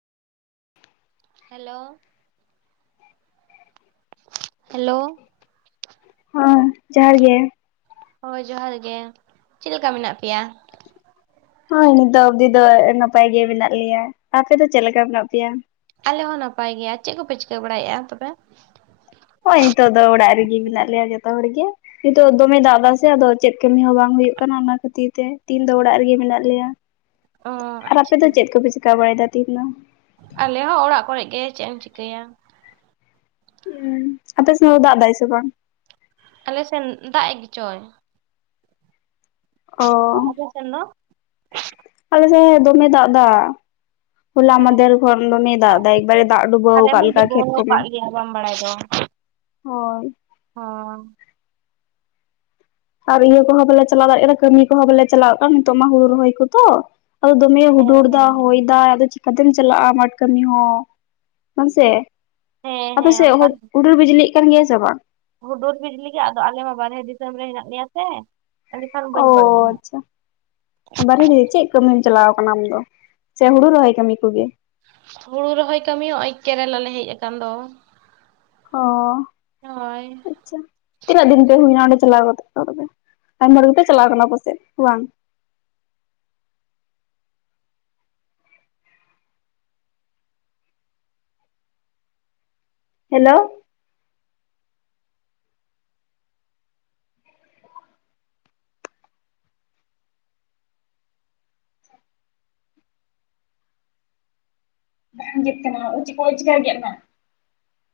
Hello hello ᱦᱚᱸ ᱡᱚᱦᱟᱨ ᱜᱮ ᱦᱚᱭ ᱡᱚᱦᱟᱨ ᱜᱮ ᱪᱮᱫ ᱞᱮᱠᱟ ᱢᱮᱱᱟᱜ ᱯᱮᱭᱟ? ᱦᱚᱭ ᱱᱤᱛᱚᱜ ᱚᱵᱫᱤ ᱫᱚ ᱱᱟᱯᱟᱭ ᱜᱮ ᱢᱮᱱᱟᱜ ᱞᱮᱭᱟ ᱟᱯᱮ ᱫᱚ ᱪᱮᱫ ᱞᱮᱠᱟ ᱢᱮᱱᱟᱜ ᱯᱮᱭᱟ? ᱟᱞᱮ ᱦᱚᱸ ᱱᱟᱯᱟᱭ ᱜᱮᱭᱟ ᱪᱮᱜ ᱠᱚᱯᱮ ᱪᱤᱠᱟᱹ ᱵᱟᱲᱟᱭᱮᱜ-ᱟ ᱛᱚᱵᱮ? ᱦᱚᱸᱭ ᱱᱤᱛᱚᱜ ᱫᱚ ᱚᱲᱟᱜ ᱨᱮᱜᱮ ᱢᱮᱱᱟᱜ ᱞᱮᱭᱟ ᱡᱚᱛᱚ ᱦᱚᱲ ᱜᱮ ᱱᱤᱛᱚᱜ ᱫᱚᱢᱮ ᱫᱟᱜ ᱮᱫᱟ ᱥᱮ ᱟᱫᱚ ᱪᱮᱫ ᱠᱟᱹᱢᱤ ᱦᱚᱸ ᱵᱟᱝ ᱦᱩᱭᱩᱜ ᱠᱟᱱᱟ ᱚᱱᱟ ᱠᱷᱟᱹᱛᱤᱨ ᱛᱮ ᱛᱤᱦᱤᱧ ᱫᱚ ᱚᱲᱟᱜ ᱨᱮᱜᱮ ᱢᱮᱱᱟᱜ ᱞᱮᱭᱟ᱾ ᱚ ᱟᱨ ᱟᱯᱮ ᱟᱪᱪᱷᱟ ᱫᱚ ᱪᱮᱫ ᱠᱚᱯᱮ ᱪᱤᱠᱟ ᱵᱟᱲᱟᱭᱮᱫᱟ ᱛᱤᱦᱤᱧ ᱫᱚ? ᱟᱞᱮ ᱦᱚᱸ ᱚᱲᱟᱜ ᱠᱚᱨᱮ ᱜᱮ ᱪᱮᱫ ᱮᱢ ᱪᱤᱠᱟᱹᱭᱟ᱾ ᱮᱸ ᱟᱯᱮ ᱥᱮᱡ ᱫᱟᱜ ᱫᱟᱭ ᱥᱮ ᱵᱟᱝ? ᱟᱞᱮ ᱥᱮᱱ ᱫᱟᱜ ᱮᱜ ᱜᱮᱪᱚᱭ ᱚᱻ [unintelligible] ᱟᱞᱮ ᱥᱮ ᱫᱚᱢᱮ ᱫᱟᱜ ᱫᱟ ᱦᱚᱞᱟ ᱚ, ᱢᱟᱫᱷᱮᱨ ᱠᱷᱚᱱ ᱫᱚᱢᱮᱭ ᱫᱟᱜ ᱫᱟᱭ ᱮᱠᱵᱟᱨᱮ ᱫᱟᱜ ᱰᱩᱵᱟᱹᱣ ᱟᱞᱮ ᱟᱠᱟᱫ ᱢᱟ ᱞᱮᱠᱟ ᱰᱩᱵᱟᱹ ᱠᱷᱮᱛ ᱠᱚᱢᱟ᱾ ᱟᱠᱟᱫ ᱞᱮᱭᱟ ᱵᱟᱢ ᱵᱟᱲᱟᱭ ᱫᱚ ᱦᱚᱭ ᱦᱚᱸ ᱟᱨ ᱤᱭᱟᱹ ᱠᱚᱦᱚᱸ ᱯᱟᱞᱮ ᱪᱟᱞᱟᱣ ᱫᱟᱲᱮᱭᱟᱜ ᱠᱟᱱᱟ ᱠᱟᱹᱢᱤ ᱠᱚᱦᱚᱸ ᱵᱟᱞᱮ ᱪᱟᱞᱟᱣ ᱠᱟᱱ ᱱᱤᱛᱚᱜ ᱢᱟ ᱦᱩᱲᱩ ᱨᱚᱦᱚᱭ ᱠᱚᱛᱚ ᱦᱚᱭ ᱫᱚᱢᱮ ᱦᱮᱸ ᱦᱩᱰᱩᱨ ᱦᱮᱸ ᱫᱟ ᱦᱚᱭ ᱫᱟ ᱟᱫᱚ ᱪᱤᱠ ᱟᱛᱮᱢ ᱪᱟᱞᱟᱜ-ᱟ ᱢᱟᱴ ᱠᱟᱹᱢᱤ ᱦᱚᱸ ᱵᱟᱝ ᱥᱮ ᱦᱮᱸ ᱟᱯᱮ ᱦᱮᱸ ᱥᱮᱫ ᱚᱱᱠᱟ ᱦᱩᱰᱩᱨ ᱵᱤᱡᱽᱞᱤᱭᱮᱫ ᱠᱟᱱ ᱜᱮᱭᱟ ᱥᱮ ᱵᱟᱝ? ᱦᱩᱰᱩᱨ ᱵᱤᱡᱽᱞᱤ ᱜᱮ ᱟᱫᱚ ᱟᱞᱮ ᱢᱟ ᱵᱟᱨᱦᱮ ᱫᱤᱥᱟᱹᱢ ᱨᱮ ᱦᱮᱱᱟᱜ ᱞᱮᱭᱟ ᱥᱮ ᱮᱸᱰᱮᱠᱷᱟᱱ ᱚᱻ ᱵᱟᱹᱧ ᱵᱟᱲᱟᱭᱟ ᱦᱟᱸᱜ ᱟᱪᱷᱟ ᱵᱟᱨᱦᱮ ᱨᱮ ᱪᱮᱫ ᱠᱟᱹᱢᱤᱢ ᱪᱟᱞᱟᱣ ᱠᱟᱱᱟ ᱟᱢ ᱫᱚ ᱥᱮ ᱦᱩᱲᱩ ᱨᱚᱦᱚᱭ ᱠᱟᱹᱢᱤ ᱠᱚᱜᱮ? ᱦᱩᱲᱩ ᱨᱚᱦᱚᱭ ᱠᱟᱹᱢᱤ ᱱᱚᱜᱚᱭ ᱠᱮᱨᱟᱞᱟ ᱞᱮ ᱦᱮᱡ ᱟᱠᱟᱱ ᱫᱚ, ᱦᱚᱸ ᱦᱳᱭ ᱟᱪᱷᱟ ᱛᱤᱱᱟᱹᱜ ᱫᱤᱱ ᱯᱮ ᱦᱩᱭᱮᱱᱟ ᱚᱸᱰᱮ ᱪᱟᱞᱟᱣ ᱠᱟᱛᱮ ᱛᱚᱵᱮ ᱟᱭᱢᱟ ᱦᱚᱲ ᱯᱮ ᱪᱟᱞᱟᱣ ᱠᱟᱱᱟ ᱯᱟᱥᱮᱡ ᱵᱟᱝ? ᱦᱮᱞᱳ ᱵᱟᱝ ᱜᱮᱫ ᱠᱟᱱᱟ ᱳᱭ ᱪᱤᱠᱚ ᱳᱭ ᱪᱤᱠᱟᱹ ᱜᱮᱫ ᱮᱱᱟ